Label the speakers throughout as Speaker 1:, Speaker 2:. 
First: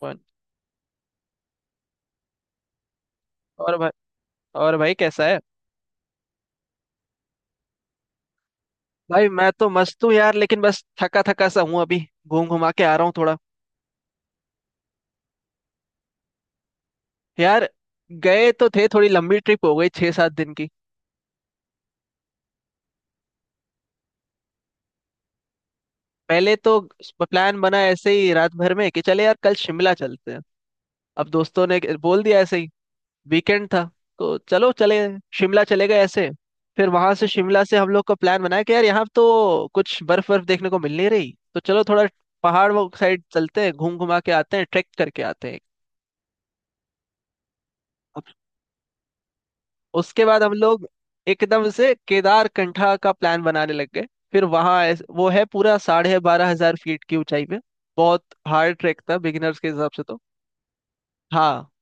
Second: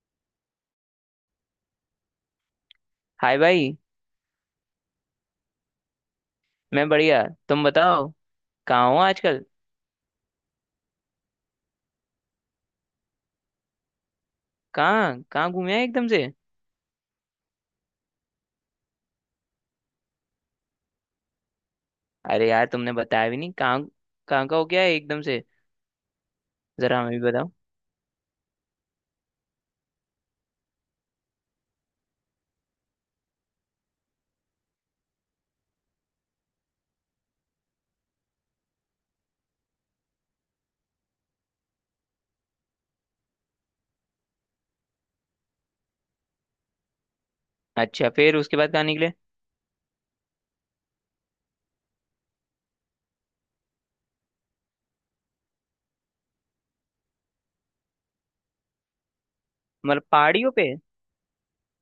Speaker 1: Phone.
Speaker 2: Hi
Speaker 1: और
Speaker 2: भाई।
Speaker 1: भाई। और भाई कैसा है?
Speaker 2: मैं बढ़िया। तुम बताओ कहाँ हो
Speaker 1: भाई
Speaker 2: आजकल।
Speaker 1: मैं तो मस्त हूँ यार, लेकिन बस थका थका सा हूँ अभी। घूम घुमा के आ रहा हूँ थोड़ा।
Speaker 2: कहाँ कहाँ घूमे हैं एकदम से।
Speaker 1: यार गए तो थे, थोड़ी लंबी ट्रिप हो गई, 6 7 दिन की।
Speaker 2: अरे यार तुमने बताया भी नहीं, कहाँ कहाँ का हो गया है एकदम से,
Speaker 1: पहले तो
Speaker 2: जरा हमें भी बताओ।
Speaker 1: प्लान बना ऐसे ही रात भर में कि चले यार कल शिमला चलते हैं। अब दोस्तों ने बोल दिया ऐसे ही, वीकेंड था तो चलो चले, शिमला चले गए ऐसे। फिर वहां से, शिमला से, हम लोग का प्लान बनाया कि यार यहाँ तो कुछ बर्फ बर्फ देखने को मिल नहीं रही, तो चलो थोड़ा पहाड़ वो साइड चलते हैं, घूम घुमा के आते हैं, ट्रैक करके आते हैं।
Speaker 2: अच्छा,
Speaker 1: अब
Speaker 2: फिर उसके बाद कहाँ निकले।
Speaker 1: उसके बाद हम लोग एकदम से केदार कंठा का प्लान बनाने लग गए। फिर वहां वो है पूरा 12,500 फीट की ऊंचाई पे। बहुत हार्ड ट्रैक था बिगिनर्स के हिसाब से
Speaker 2: मतलब
Speaker 1: तो।
Speaker 2: पहाड़ियों पे।
Speaker 1: हाँ।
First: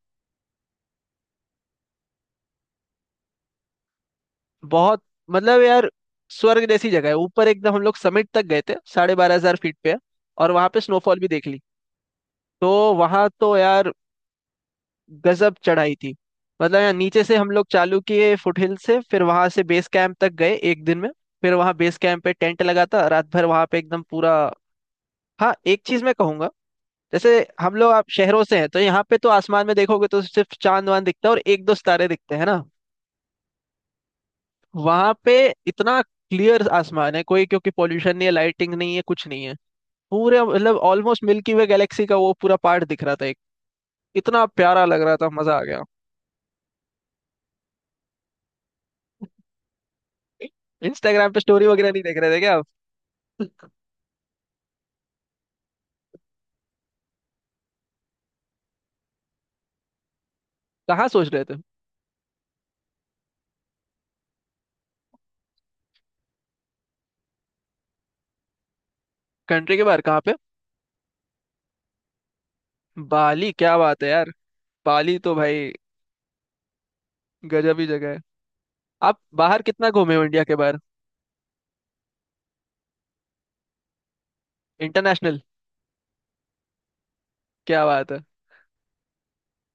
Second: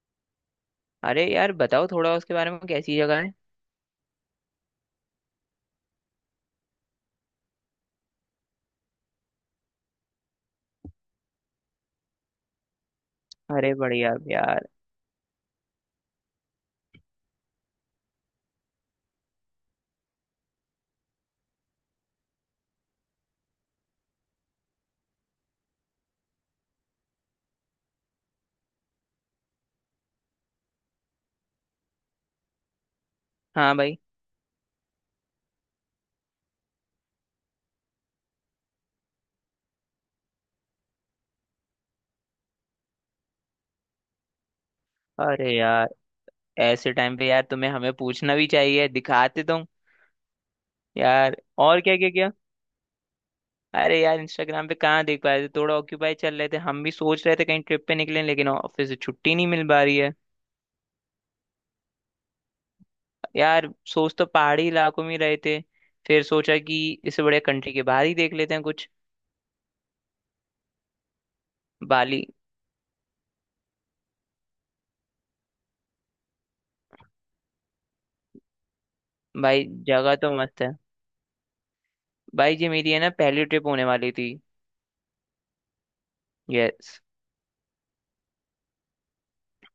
Speaker 2: अरे यार बताओ थोड़ा उसके बारे में, कैसी जगह है।
Speaker 1: बहुत, मतलब यार, स्वर्ग जैसी जगह है ऊपर। एकदम हम लोग समिट तक गए थे, 12,500 फीट पे है, और वहां पे स्नोफॉल भी देख ली। तो वहां तो
Speaker 2: अरे
Speaker 1: यार
Speaker 2: बढ़िया यार।
Speaker 1: गजब चढ़ाई थी। मतलब यार नीचे से हम लोग चालू किए, फुटहिल से, फिर वहां से बेस कैंप तक गए एक दिन में। फिर वहां बेस कैंप पे टेंट लगा था, रात भर वहां पे एकदम पूरा। हाँ, एक चीज मैं कहूंगा, जैसे हम लोग, आप शहरों से हैं तो यहाँ पे तो आसमान में देखोगे तो सिर्फ चांद वांद दिखता है और एक दो सितारे दिखते हैं ना।
Speaker 2: हाँ भाई।
Speaker 1: वहां पे इतना क्लियर आसमान है, कोई, क्योंकि पोल्यूशन नहीं है, लाइटिंग नहीं है, कुछ नहीं है। पूरे, मतलब ऑलमोस्ट मिल्की वे गैलेक्सी का वो पूरा पार्ट दिख रहा था एक। इतना प्यारा लग रहा था,
Speaker 2: अरे
Speaker 1: मजा आ गया।
Speaker 2: यार ऐसे टाइम पे यार तुम्हें हमें पूछना भी चाहिए, दिखाते तुम।
Speaker 1: इंस्टाग्राम
Speaker 2: यार,
Speaker 1: पे स्टोरी
Speaker 2: और
Speaker 1: वगैरह
Speaker 2: क्या
Speaker 1: नहीं
Speaker 2: क्या
Speaker 1: देख
Speaker 2: क्या
Speaker 1: रहे थे क्या आप?
Speaker 2: अरे यार इंस्टाग्राम पे कहाँ देख पा रहे थे, थोड़ा ऑक्यूपाई चल रहे थे। हम भी सोच रहे थे कहीं ट्रिप पे निकलें लेकिन ऑफिस से छुट्टी नहीं मिल पा रही है।
Speaker 1: कहाँ सोच रहे थे?
Speaker 2: यार सोच तो पहाड़ी इलाकों में ही रहे थे, फिर सोचा कि इससे बढ़िया कंट्री के बाहर ही देख लेते हैं कुछ।
Speaker 1: कंट्री के बाहर कहाँ पे?
Speaker 2: बाली।
Speaker 1: बाली? क्या बात है यार, बाली तो भाई गजब ही जगह है। आप बाहर
Speaker 2: भाई
Speaker 1: कितना
Speaker 2: जगह
Speaker 1: घूमे हो,
Speaker 2: तो
Speaker 1: इंडिया के
Speaker 2: मस्त है।
Speaker 1: बाहर?
Speaker 2: भाई ये मेरी है ना पहली ट्रिप होने वाली थी।
Speaker 1: इंटरनेशनल?
Speaker 2: यस।
Speaker 1: क्या बात है।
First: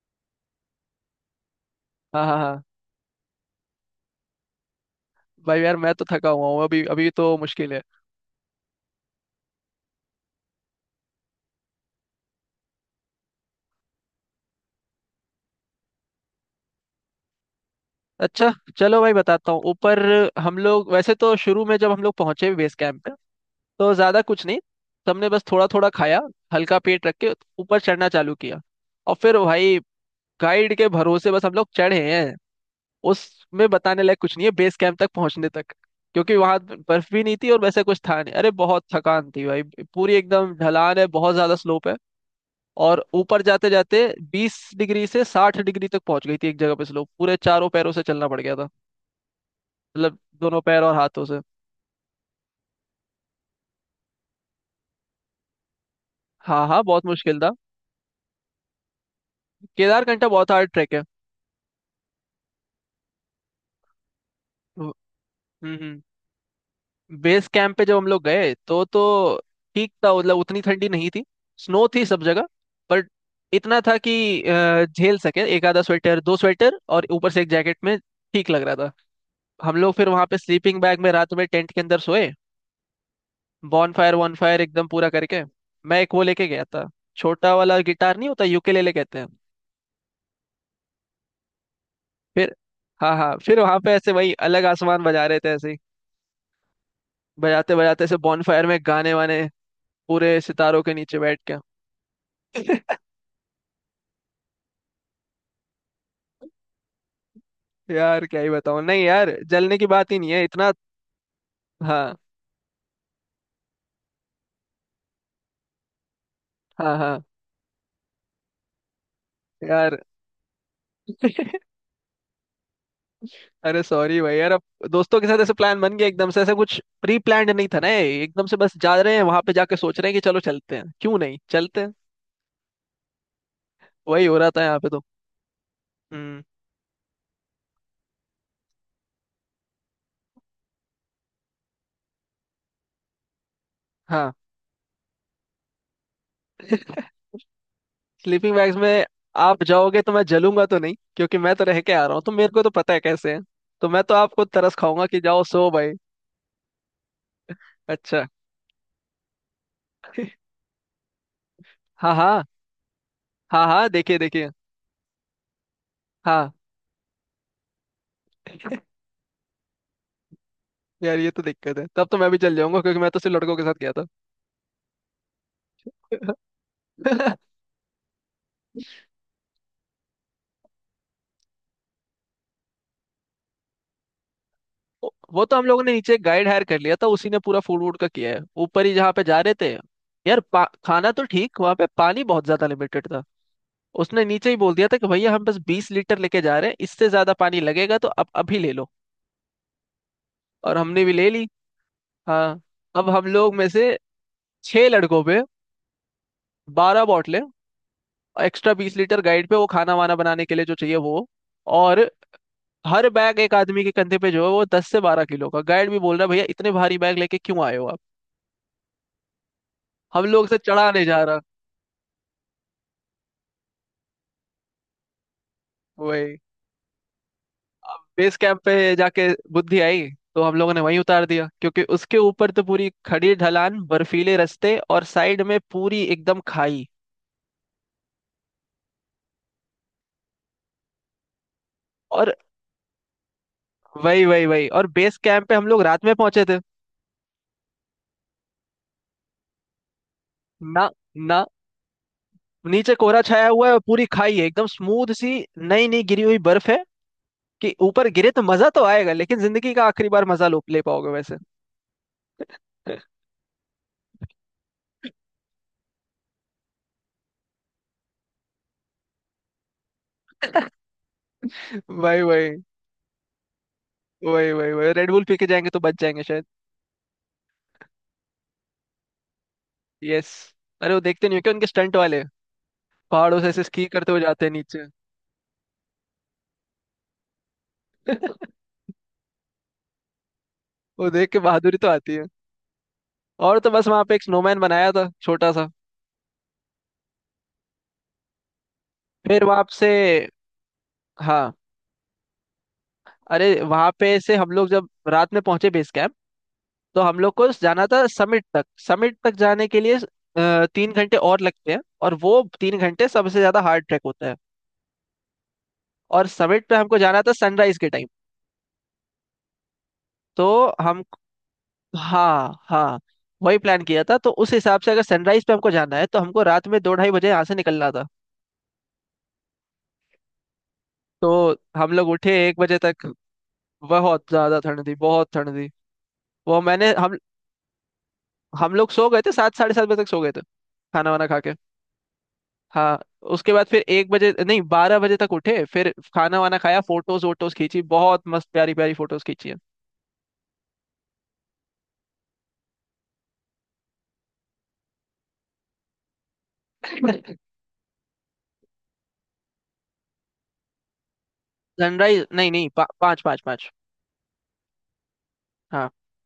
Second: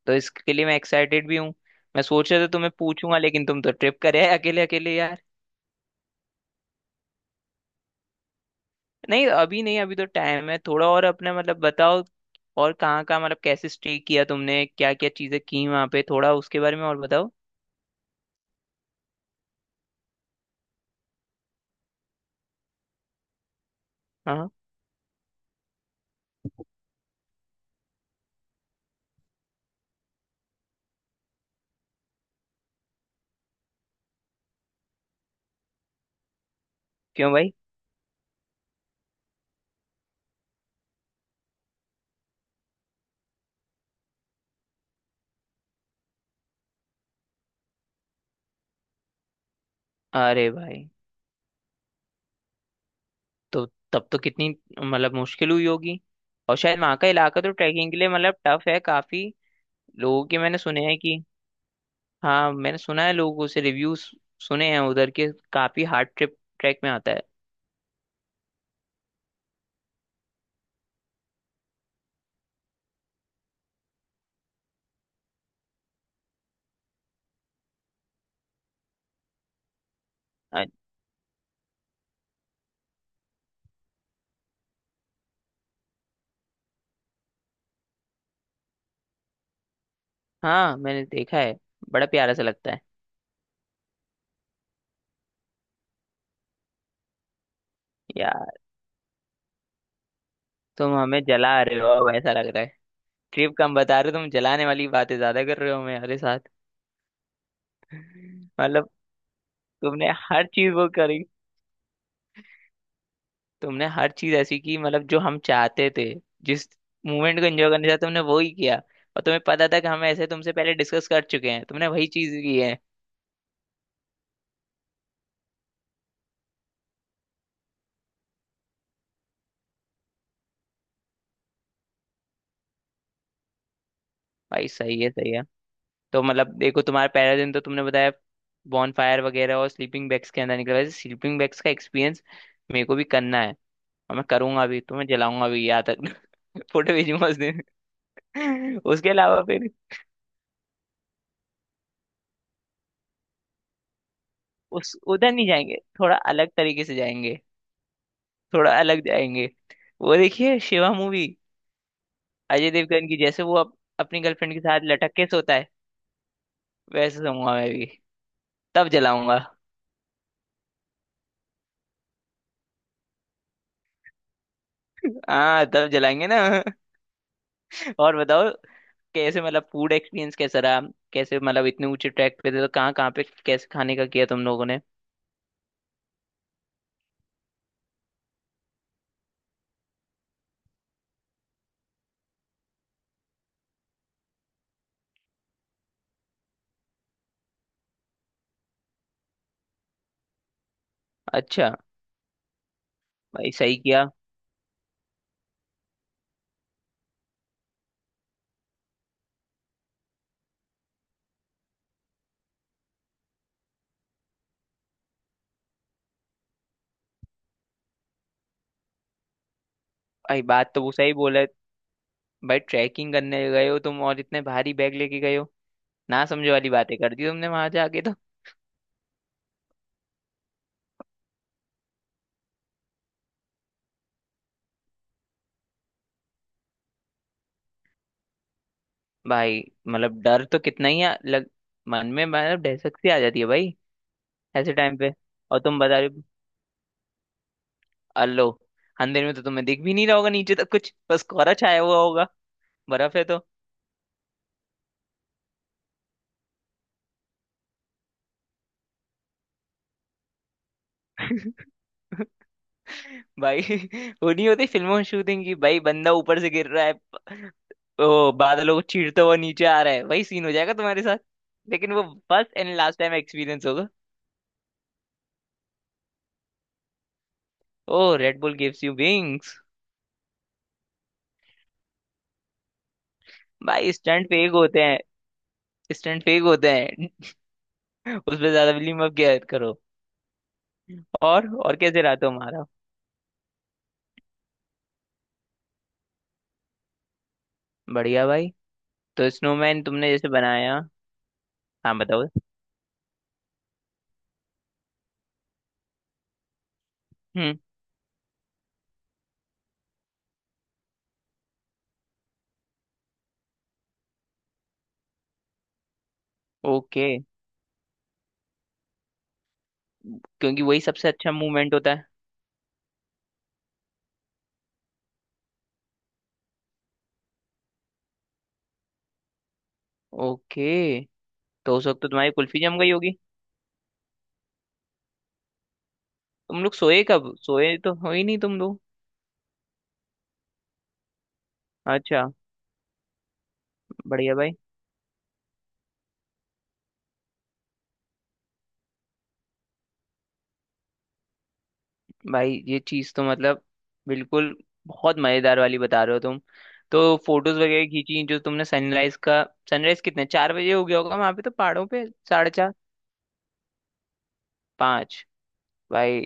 Speaker 2: तो इसके लिए मैं एक्साइटेड भी हूँ। मैं
Speaker 1: हाँ
Speaker 2: सोच
Speaker 1: हाँ
Speaker 2: रहा था
Speaker 1: हाँ।
Speaker 2: तुम्हें पूछूंगा, लेकिन तुम तो ट्रिप करे अकेले अकेले यार।
Speaker 1: भाई यार मैं तो थका हुआ हूँ अभी, अभी तो मुश्किल है।
Speaker 2: नहीं, अभी नहीं, अभी तो टाइम है थोड़ा और, अपना मतलब बताओ। और कहाँ कहाँ मतलब कैसे स्टे किया तुमने, क्या क्या चीजें की वहां पे, थोड़ा उसके बारे में और बताओ।
Speaker 1: अच्छा, चलो भाई बताता हूँ। ऊपर हम लोग वैसे तो शुरू में, जब हम लोग पहुंचे बेस कैंप पे, तो ज्यादा कुछ
Speaker 2: हाँ।
Speaker 1: नहीं। सबने बस थोड़ा थोड़ा खाया, हल्का पेट रख के ऊपर चढ़ना चालू किया। और फिर भाई गाइड के भरोसे बस हम लोग चढ़े हैं। उसमें बताने लायक कुछ नहीं है बेस कैंप तक पहुंचने तक, क्योंकि वहां बर्फ भी
Speaker 2: क्यों
Speaker 1: नहीं थी
Speaker 2: भाई।
Speaker 1: और वैसे कुछ था नहीं। अरे बहुत थकान थी भाई। पूरी एकदम ढलान है, बहुत ज्यादा स्लोप है। और ऊपर जाते जाते 20 डिग्री से 60 डिग्री तक पहुंच गई थी एक जगह पे स्लोप। पूरे चारों पैरों से चलना पड़ गया था, मतलब
Speaker 2: अरे
Speaker 1: दोनों पैर
Speaker 2: भाई।
Speaker 1: और हाथों से।
Speaker 2: तो तब तो कितनी मतलब मुश्किल हुई होगी। और
Speaker 1: हाँ
Speaker 2: शायद
Speaker 1: हाँ,
Speaker 2: वहाँ
Speaker 1: बहुत
Speaker 2: का
Speaker 1: मुश्किल
Speaker 2: इलाका
Speaker 1: था।
Speaker 2: तो ट्रैकिंग के लिए मतलब टफ है काफी। लोगों
Speaker 1: केदारकंठा
Speaker 2: के
Speaker 1: बहुत
Speaker 2: मैंने
Speaker 1: हार्ड
Speaker 2: सुने
Speaker 1: ट्रैक
Speaker 2: हैं
Speaker 1: है।
Speaker 2: कि, हाँ मैंने सुना है, लोगों से रिव्यूज सुने हैं
Speaker 1: हम्म।
Speaker 2: उधर के। काफी
Speaker 1: हम्म।
Speaker 2: हार्ड ट्रिप ट्रैक में आता है।
Speaker 1: बेस कैंप पे जब हम लोग गए तो ठीक था, मतलब उतनी ठंडी नहीं थी। स्नो थी सब जगह, बट इतना था कि झेल सके एक आधा स्वेटर, दो स्वेटर और ऊपर से एक जैकेट में ठीक लग रहा था। हम लोग फिर वहां पे
Speaker 2: अ-
Speaker 1: स्लीपिंग बैग में रात में टेंट के अंदर सोए। बॉन फायर, वन फायर एकदम पूरा करके। मैं एक वो लेके गया था, छोटा वाला गिटार नहीं होता, यूकेलेले कहते हैं।
Speaker 2: हाँ मैंने देखा है, बड़ा प्यारा सा
Speaker 1: फिर
Speaker 2: लगता है।
Speaker 1: हाँ हाँ, फिर वहां पे ऐसे वही, अलग आसमान बजा रहे थे ऐसे ही। बजाते बजाते ऐसे बॉन
Speaker 2: यार
Speaker 1: फायर में गाने वाने, पूरे सितारों के
Speaker 2: तुम
Speaker 1: नीचे
Speaker 2: हमें
Speaker 1: बैठ के।
Speaker 2: जला रहे हो अब, ऐसा लग रहा है। ट्रिप कम बता रहे हो, तुम जलाने वाली बातें ज्यादा कर रहे हो हमारे साथ।
Speaker 1: यार क्या ही बताऊं,
Speaker 2: मतलब
Speaker 1: नहीं यार जलने की
Speaker 2: तुमने
Speaker 1: बात ही नहीं है
Speaker 2: हर
Speaker 1: इतना।
Speaker 2: चीज वो करी।
Speaker 1: हाँ
Speaker 2: तुमने हर चीज ऐसी की मतलब, जो हम चाहते थे, जिस
Speaker 1: हाँ हाँ।
Speaker 2: मूवमेंट को एंजॉय करना चाहते तुमने वो ही किया। और तुम्हें पता था कि
Speaker 1: यार
Speaker 2: हम ऐसे तुमसे पहले डिस्कस कर चुके हैं, तुमने वही चीज की है।
Speaker 1: अरे सॉरी भाई यार, अब दोस्तों के साथ ऐसे प्लान बन गया एकदम से, ऐसा कुछ प्री प्लान्ड नहीं था ना ये, एकदम से बस जा रहे हैं, वहां पे जाके सोच रहे हैं कि चलो चलते हैं, क्यों नहीं चलते हैं। वही हो रहा था
Speaker 2: भाई
Speaker 1: यहाँ पे
Speaker 2: सही
Speaker 1: तो।
Speaker 2: है, सही है। तो
Speaker 1: हम्म।
Speaker 2: मतलब देखो तुम्हारा पहला दिन तो तुमने बताया, बॉन फायर वगैरह और स्लीपिंग बैग्स के अंदर निकला। वैसे स्लीपिंग बैग्स का एक्सपीरियंस मेरे को भी करना है। और मैं
Speaker 1: हाँ,
Speaker 2: करूंगा भी, तुम्हें जलाऊंगा भी यहाँ तक। फोटो भेजूंगा उस दिन।
Speaker 1: स्लीपिंग बैग्स में।
Speaker 2: उसके अलावा
Speaker 1: आप
Speaker 2: फिर
Speaker 1: जाओगे तो मैं जलूंगा तो नहीं, क्योंकि मैं तो रह के आ रहा हूँ, तो मेरे को तो पता है कैसे है। तो मैं तो आपको तरस
Speaker 2: उस
Speaker 1: खाऊंगा कि
Speaker 2: उधर
Speaker 1: जाओ
Speaker 2: नहीं
Speaker 1: सो
Speaker 2: जाएंगे,
Speaker 1: भाई।
Speaker 2: थोड़ा अलग तरीके से जाएंगे।
Speaker 1: अच्छा।
Speaker 2: थोड़ा अलग जाएंगे। वो देखिए शिवा मूवी,
Speaker 1: हाँ हाँ।
Speaker 2: अजय देवगन की। जैसे वो
Speaker 1: हाँ हाँ, देखिए
Speaker 2: अपनी
Speaker 1: देखिए।
Speaker 2: गर्लफ्रेंड के साथ लटक के सोता है,
Speaker 1: हाँ।
Speaker 2: वैसे सोऊंगा मैं भी। तब जलाऊंगा।
Speaker 1: यार ये तो दिक्कत है, तब तो मैं भी चल जाऊंगा, क्योंकि मैं तो सिर्फ लड़कों के साथ गया
Speaker 2: हाँ तब जलाएंगे ना।
Speaker 1: था।
Speaker 2: और बताओ, कैसे मतलब फूड एक्सपीरियंस कैसा रहा। कैसे मतलब इतने ऊंचे ट्रैक पे थे तो कहाँ कहाँ पे कैसे खाने का किया तुम लोगों ने।
Speaker 1: वो तो हम लोगों ने नीचे गाइड हायर कर लिया था, उसी ने पूरा फूड वूड का किया है। ऊपर ही जहाँ पे जा रहे थे। यार खाना तो ठीक, वहाँ पे पानी बहुत ज्यादा लिमिटेड था। उसने नीचे ही बोल दिया था कि भैया हम बस 20 लीटर लेके जा रहे हैं, इससे ज्यादा पानी लगेगा तो अब अभी ले लो। और हमने भी ले ली।
Speaker 2: अच्छा।
Speaker 1: हाँ। अब हम
Speaker 2: भाई
Speaker 1: लोग में
Speaker 2: सही
Speaker 1: से,
Speaker 2: किया।
Speaker 1: छह लड़कों पे 12 बॉटलें, एक्स्ट्रा 20 लीटर गाइड पे वो, खाना वाना बनाने के लिए जो चाहिए वो। और हर बैग एक आदमी के कंधे पे जो है वो 10 से 12 किलो का। गाइड भी बोल रहा है, भैया इतने भारी बैग लेके क्यों आए हो आप, हम
Speaker 2: भाई
Speaker 1: लोग से
Speaker 2: बात तो वो
Speaker 1: चढ़ाने
Speaker 2: सही
Speaker 1: जा रहा।
Speaker 2: बोला है। भाई ट्रैकिंग करने गए हो तुम और इतने भारी बैग लेके गए हो, ना
Speaker 1: वही।
Speaker 2: समझे वाली बातें कर दी तुमने वहां
Speaker 1: अब
Speaker 2: जाके तो।
Speaker 1: बेस कैंप पे जाके बुद्धि आई, तो हम लोगों ने वहीं उतार दिया, क्योंकि उसके ऊपर तो पूरी खड़ी ढलान, बर्फीले रास्ते और साइड में पूरी एकदम खाई।
Speaker 2: भाई मतलब डर तो कितना ही लग मन में
Speaker 1: और
Speaker 2: मतलब दहशत सी आ जाती है भाई।
Speaker 1: वही वही वही,
Speaker 2: ऐसे
Speaker 1: और
Speaker 2: टाइम पे,
Speaker 1: बेस कैंप पे
Speaker 2: और
Speaker 1: हम
Speaker 2: तुम
Speaker 1: लोग
Speaker 2: बता
Speaker 1: रात
Speaker 2: रहे
Speaker 1: में
Speaker 2: हो,
Speaker 1: पहुंचे थे।
Speaker 2: अल्लो अंधेरे में तो तुम्हें दिख भी नहीं रहा होगा नीचे तक
Speaker 1: ना
Speaker 2: कुछ, बस
Speaker 1: ना,
Speaker 2: कोहरा छाया हुआ होगा।
Speaker 1: नीचे
Speaker 2: बर्फ
Speaker 1: कोहरा
Speaker 2: है तो।
Speaker 1: छाया हुआ है और पूरी खाई है एकदम स्मूथ सी। नई नई गिरी हुई बर्फ है कि ऊपर गिरे तो मजा तो आएगा, लेकिन जिंदगी का आखिरी बार मजा लो, ले पाओगे वैसे।
Speaker 2: भाई वो नहीं होती फिल्मों में शूटिंग की, भाई बंदा ऊपर से गिर रहा है, ओ बादलों को चीरता हुआ नीचे आ रहा है, वही सीन हो जाएगा तुम्हारे साथ। लेकिन वो
Speaker 1: वही वही
Speaker 2: first and last time experience होगा।
Speaker 1: वही। वही वही रेड बुल पी के जाएंगे तो बच जाएंगे शायद।
Speaker 2: Oh, Red Bull gives you wings.
Speaker 1: Yes. अरे वो देखते नहीं हो क्या, उनके स्टंट वाले पहाड़ों से ऐसे स्की
Speaker 2: भाई
Speaker 1: करते हुए
Speaker 2: स्टंट
Speaker 1: जाते
Speaker 2: फेक
Speaker 1: हैं
Speaker 2: होते
Speaker 1: नीचे।
Speaker 2: हैं। स्टंट फेक होते हैं। उसमें ज्यादा बिलीव मत किया करो।
Speaker 1: वो देख के
Speaker 2: और
Speaker 1: बहादुरी तो
Speaker 2: कैसे
Speaker 1: आती
Speaker 2: रहा
Speaker 1: है।
Speaker 2: तुम्हारा।
Speaker 1: और तो बस वहां पे एक स्नोमैन बनाया था छोटा सा।
Speaker 2: बढ़िया भाई। तो
Speaker 1: फिर वहां
Speaker 2: स्नोमैन
Speaker 1: से।
Speaker 2: तुमने जैसे बनाया।
Speaker 1: हाँ।
Speaker 2: हाँ बताओ।
Speaker 1: अरे वहां पे से हम लोग जब रात में पहुंचे बेस कैंप, तो हम लोग को
Speaker 2: हम्म।
Speaker 1: जाना था समिट तक। समिट तक जाने के लिए 3 घंटे और लगते हैं, और वो 3 घंटे सबसे ज्यादा हार्ड ट्रैक होता है। और समिट पे हमको
Speaker 2: ओके,
Speaker 1: जाना था सनराइज के टाइम। तो
Speaker 2: क्योंकि वही
Speaker 1: हम।
Speaker 2: सबसे अच्छा मूवमेंट होता है।
Speaker 1: हाँ हाँ, वही प्लान किया था। तो उस हिसाब से अगर सनराइज पे हमको जाना है तो हमको रात में 2 ढाई बजे यहाँ से निकलना था।
Speaker 2: ओके।
Speaker 1: तो
Speaker 2: तो उस
Speaker 1: हम
Speaker 2: वक्त तो
Speaker 1: लोग उठे
Speaker 2: तुम्हारी
Speaker 1: एक
Speaker 2: कुल्फी
Speaker 1: बजे
Speaker 2: जम गई
Speaker 1: तक।
Speaker 2: होगी।
Speaker 1: बहुत ज्यादा ठंड थी, बहुत ठंड थी। वो
Speaker 2: तुम लोग
Speaker 1: मैंने
Speaker 2: सोए कब, सोए तो हो ही नहीं तुम
Speaker 1: हम
Speaker 2: लोग।
Speaker 1: लोग सो गए थे 7 साढ़े 7 बजे तक सो गए थे, खाना वाना खा के।
Speaker 2: अच्छा।
Speaker 1: हाँ। उसके बाद फिर 1 बजे,
Speaker 2: बढ़िया भाई।
Speaker 1: नहीं 12 बजे तक उठे, फिर खाना वाना खाया, फोटोज वोटोज खींची, बहुत मस्त प्यारी प्यारी फोटोज खींची है।
Speaker 2: भाई ये चीज़ तो मतलब बिल्कुल बहुत मज़ेदार वाली बता रहे हो तुम। तो फोटोज वगैरह खींची जो तुमने सनराइज का। सनराइज कितने, चार बजे हो गया होगा वहां पे तो, पहाड़ों पे
Speaker 1: सनराइज
Speaker 2: साढ़े
Speaker 1: नहीं नहीं,
Speaker 2: चार।
Speaker 1: पाँच पाँच पाँच।
Speaker 2: पाँच।
Speaker 1: हाँ।
Speaker 2: भाई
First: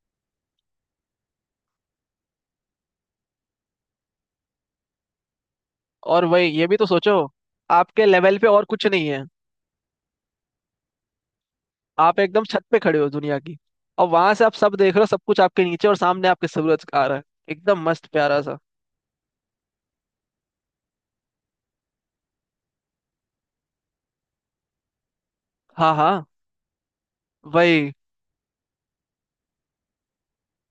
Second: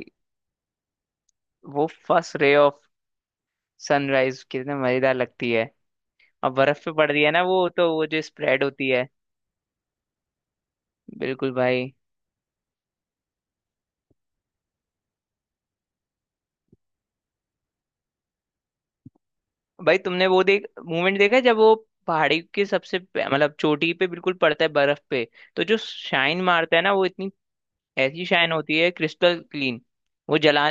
Speaker 2: वो फर्स्ट रे ऑफ सनराइज कितने मज़ेदार लगती है।
Speaker 1: और वही,
Speaker 2: और
Speaker 1: ये भी
Speaker 2: बर्फ
Speaker 1: तो
Speaker 2: पे पड़
Speaker 1: सोचो,
Speaker 2: रही है ना वो तो,
Speaker 1: आपके
Speaker 2: वो जो
Speaker 1: लेवल पे
Speaker 2: स्प्रेड
Speaker 1: और कुछ
Speaker 2: होती है।
Speaker 1: नहीं है।
Speaker 2: बिल्कुल भाई।
Speaker 1: आप एकदम छत पे खड़े हो दुनिया की, और वहां से आप सब देख रहे हो, सब कुछ आपके नीचे, और सामने आपके सूरज आ रहा है, एकदम मस्त प्यारा सा।
Speaker 2: भाई तुमने वो देख मूवमेंट देखा है जब वो पहाड़ी के सबसे मतलब चोटी पे बिल्कुल पड़ता है बर्फ पे, तो जो
Speaker 1: हाँ हाँ,
Speaker 2: शाइन मारता है ना वो इतनी,
Speaker 1: वही
Speaker 2: ऐसी शाइन होती है क्रिस्टल क्लीन। वो जला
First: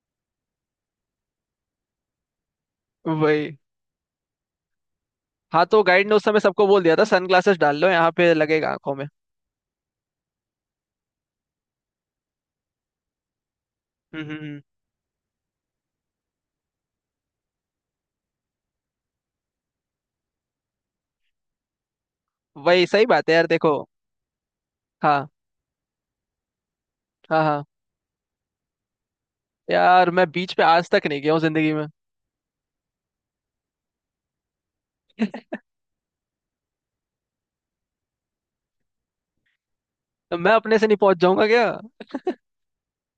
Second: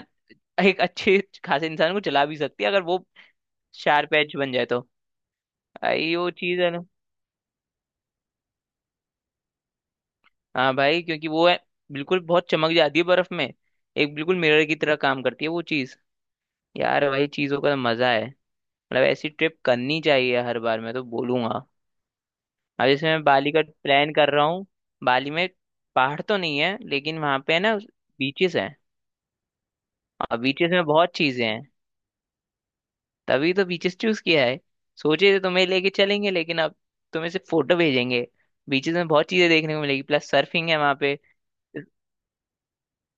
Speaker 2: एक अच्छे खासे इंसान को जला भी सकती है अगर वो
Speaker 1: वही।
Speaker 2: शार्प एज बन जाए तो।
Speaker 1: हाँ, तो गाइड ने
Speaker 2: भाई
Speaker 1: उस
Speaker 2: वो
Speaker 1: समय
Speaker 2: चीज
Speaker 1: सबको
Speaker 2: है
Speaker 1: बोल
Speaker 2: ना।
Speaker 1: दिया था सनग्लासेस डाल लो, यहाँ पे लगेगा आंखों में।
Speaker 2: हाँ भाई क्योंकि वो है बिल्कुल, बहुत चमक जाती है बर्फ में, एक
Speaker 1: हम्म हम्म,
Speaker 2: बिल्कुल
Speaker 1: हम्म।
Speaker 2: मिरर की तरह काम करती है वो चीज। यार भाई चीजों का मजा है, मतलब ऐसी ट्रिप करनी चाहिए हर बार मैं तो बोलूंगा।
Speaker 1: वही
Speaker 2: अब
Speaker 1: सही
Speaker 2: जैसे मैं
Speaker 1: बात है यार,
Speaker 2: बाली का
Speaker 1: देखो।
Speaker 2: प्लान कर रहा हूँ।
Speaker 1: हाँ
Speaker 2: बाली में पहाड़ तो नहीं है लेकिन वहां
Speaker 1: हाँ
Speaker 2: पे है
Speaker 1: हाँ।
Speaker 2: ना बीचेस हैं।
Speaker 1: यार मैं
Speaker 2: और
Speaker 1: बीच पे
Speaker 2: बीचेस में
Speaker 1: आज तक
Speaker 2: बहुत
Speaker 1: नहीं गया हूँ
Speaker 2: चीजें हैं,
Speaker 1: जिंदगी में।
Speaker 2: तभी तो बीचेस चूज किया है। सोचे थे तुम्हें लेके चलेंगे लेकिन अब तुम्हें सिर्फ फोटो भेजेंगे। बीचेस में बहुत चीजें देखने को मिलेगी, प्लस
Speaker 1: तो मैं
Speaker 2: सर्फिंग है
Speaker 1: अपने से
Speaker 2: वहां
Speaker 1: नहीं पहुंच
Speaker 2: पे।
Speaker 1: जाऊंगा क्या?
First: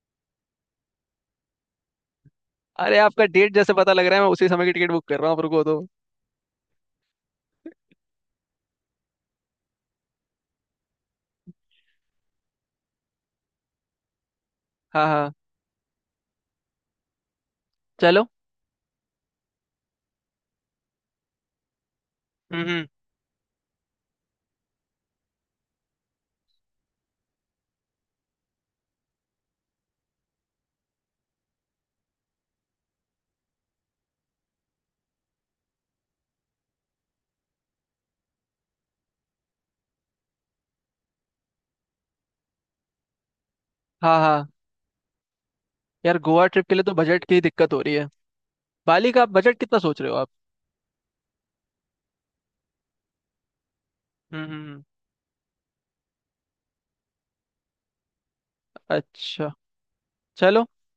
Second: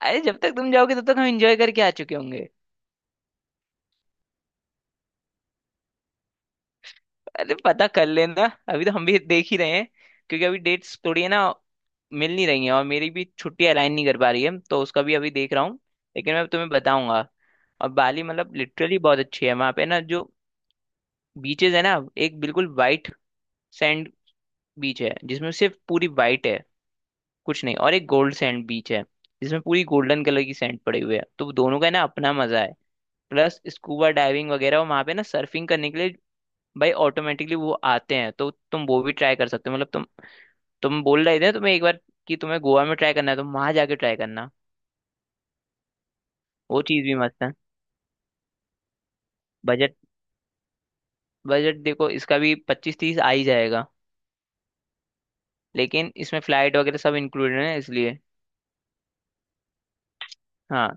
Speaker 2: अरे जब तक तुम जाओगे तब तक हम एंजॉय करके आ चुके होंगे।
Speaker 1: अरे आपका डेट जैसे पता लग रहा है, मैं उसी समय की टिकट बुक कर रहा हूँ, आप रुको तो।
Speaker 2: अरे पता कर लेना, अभी तो हम भी देख ही रहे हैं। क्योंकि अभी डेट्स थोड़ी है ना, मिल नहीं रही है और मेरी भी छुट्टी अलाइन नहीं कर पा रही है तो उसका
Speaker 1: हाँ
Speaker 2: भी अभी
Speaker 1: हाँ।
Speaker 2: देख रहा हूँ। लेकिन मैं तुम्हें बताऊंगा। और बाली
Speaker 1: चलो।
Speaker 2: मतलब लिटरली बहुत अच्छी है, वहां पे ना जो बीचेस है ना, एक बिल्कुल
Speaker 1: हम्म।
Speaker 2: वाइट सैंड बीच है जिसमें सिर्फ पूरी वाइट है कुछ नहीं, और एक गोल्ड सैंड बीच है जिसमें पूरी गोल्डन कलर की सैंड पड़ी हुई है तो वो दोनों का ना अपना मजा है। प्लस स्कूबा डाइविंग वगैरह, और वहां पे ना सर्फिंग करने के लिए भाई ऑटोमेटिकली वो आते हैं तो तुम वो भी ट्राई कर सकते हो। मतलब तुम बोल रहे थे ना तुम्हें एक बार कि तुम्हें गोवा में ट्राई करना है तो वहां जाके ट्राई
Speaker 1: हाँ हाँ।
Speaker 2: करना।
Speaker 1: यार गोवा ट्रिप के
Speaker 2: वो
Speaker 1: लिए तो
Speaker 2: चीज़ भी
Speaker 1: बजट की
Speaker 2: मस्त है।
Speaker 1: दिक्कत हो रही है। बाली का बजट कितना
Speaker 2: बजट।
Speaker 1: सोच रहे हो आप?
Speaker 2: बजट देखो इसका भी 25-30 आ ही जाएगा,
Speaker 1: हम्म हम्म हम्म,
Speaker 2: लेकिन इसमें फ्लाइट वगैरह सब इंक्लूडेड है इसलिए।
Speaker 1: अच्छा। चलो
Speaker 2: हाँ।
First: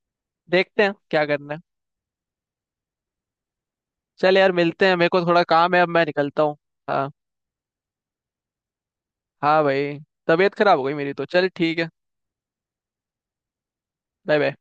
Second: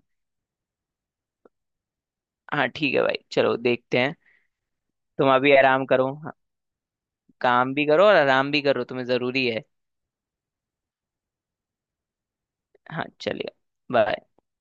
Speaker 1: देखते हैं क्या करना है।
Speaker 2: हाँ ठीक है भाई चलो देखते हैं।
Speaker 1: चल यार मिलते हैं, मेरे को
Speaker 2: तुम
Speaker 1: थोड़ा
Speaker 2: अभी
Speaker 1: काम है,
Speaker 2: आराम
Speaker 1: अब मैं
Speaker 2: करो हाँ,
Speaker 1: निकलता हूँ। हाँ।
Speaker 2: काम भी करो और आराम भी करो तुम्हें ज़रूरी
Speaker 1: हाँ
Speaker 2: है।
Speaker 1: भाई, तबीयत खराब हो गई मेरी, तो चल ठीक है।
Speaker 2: हाँ चलिए। बाय।
Speaker 1: Bye bye.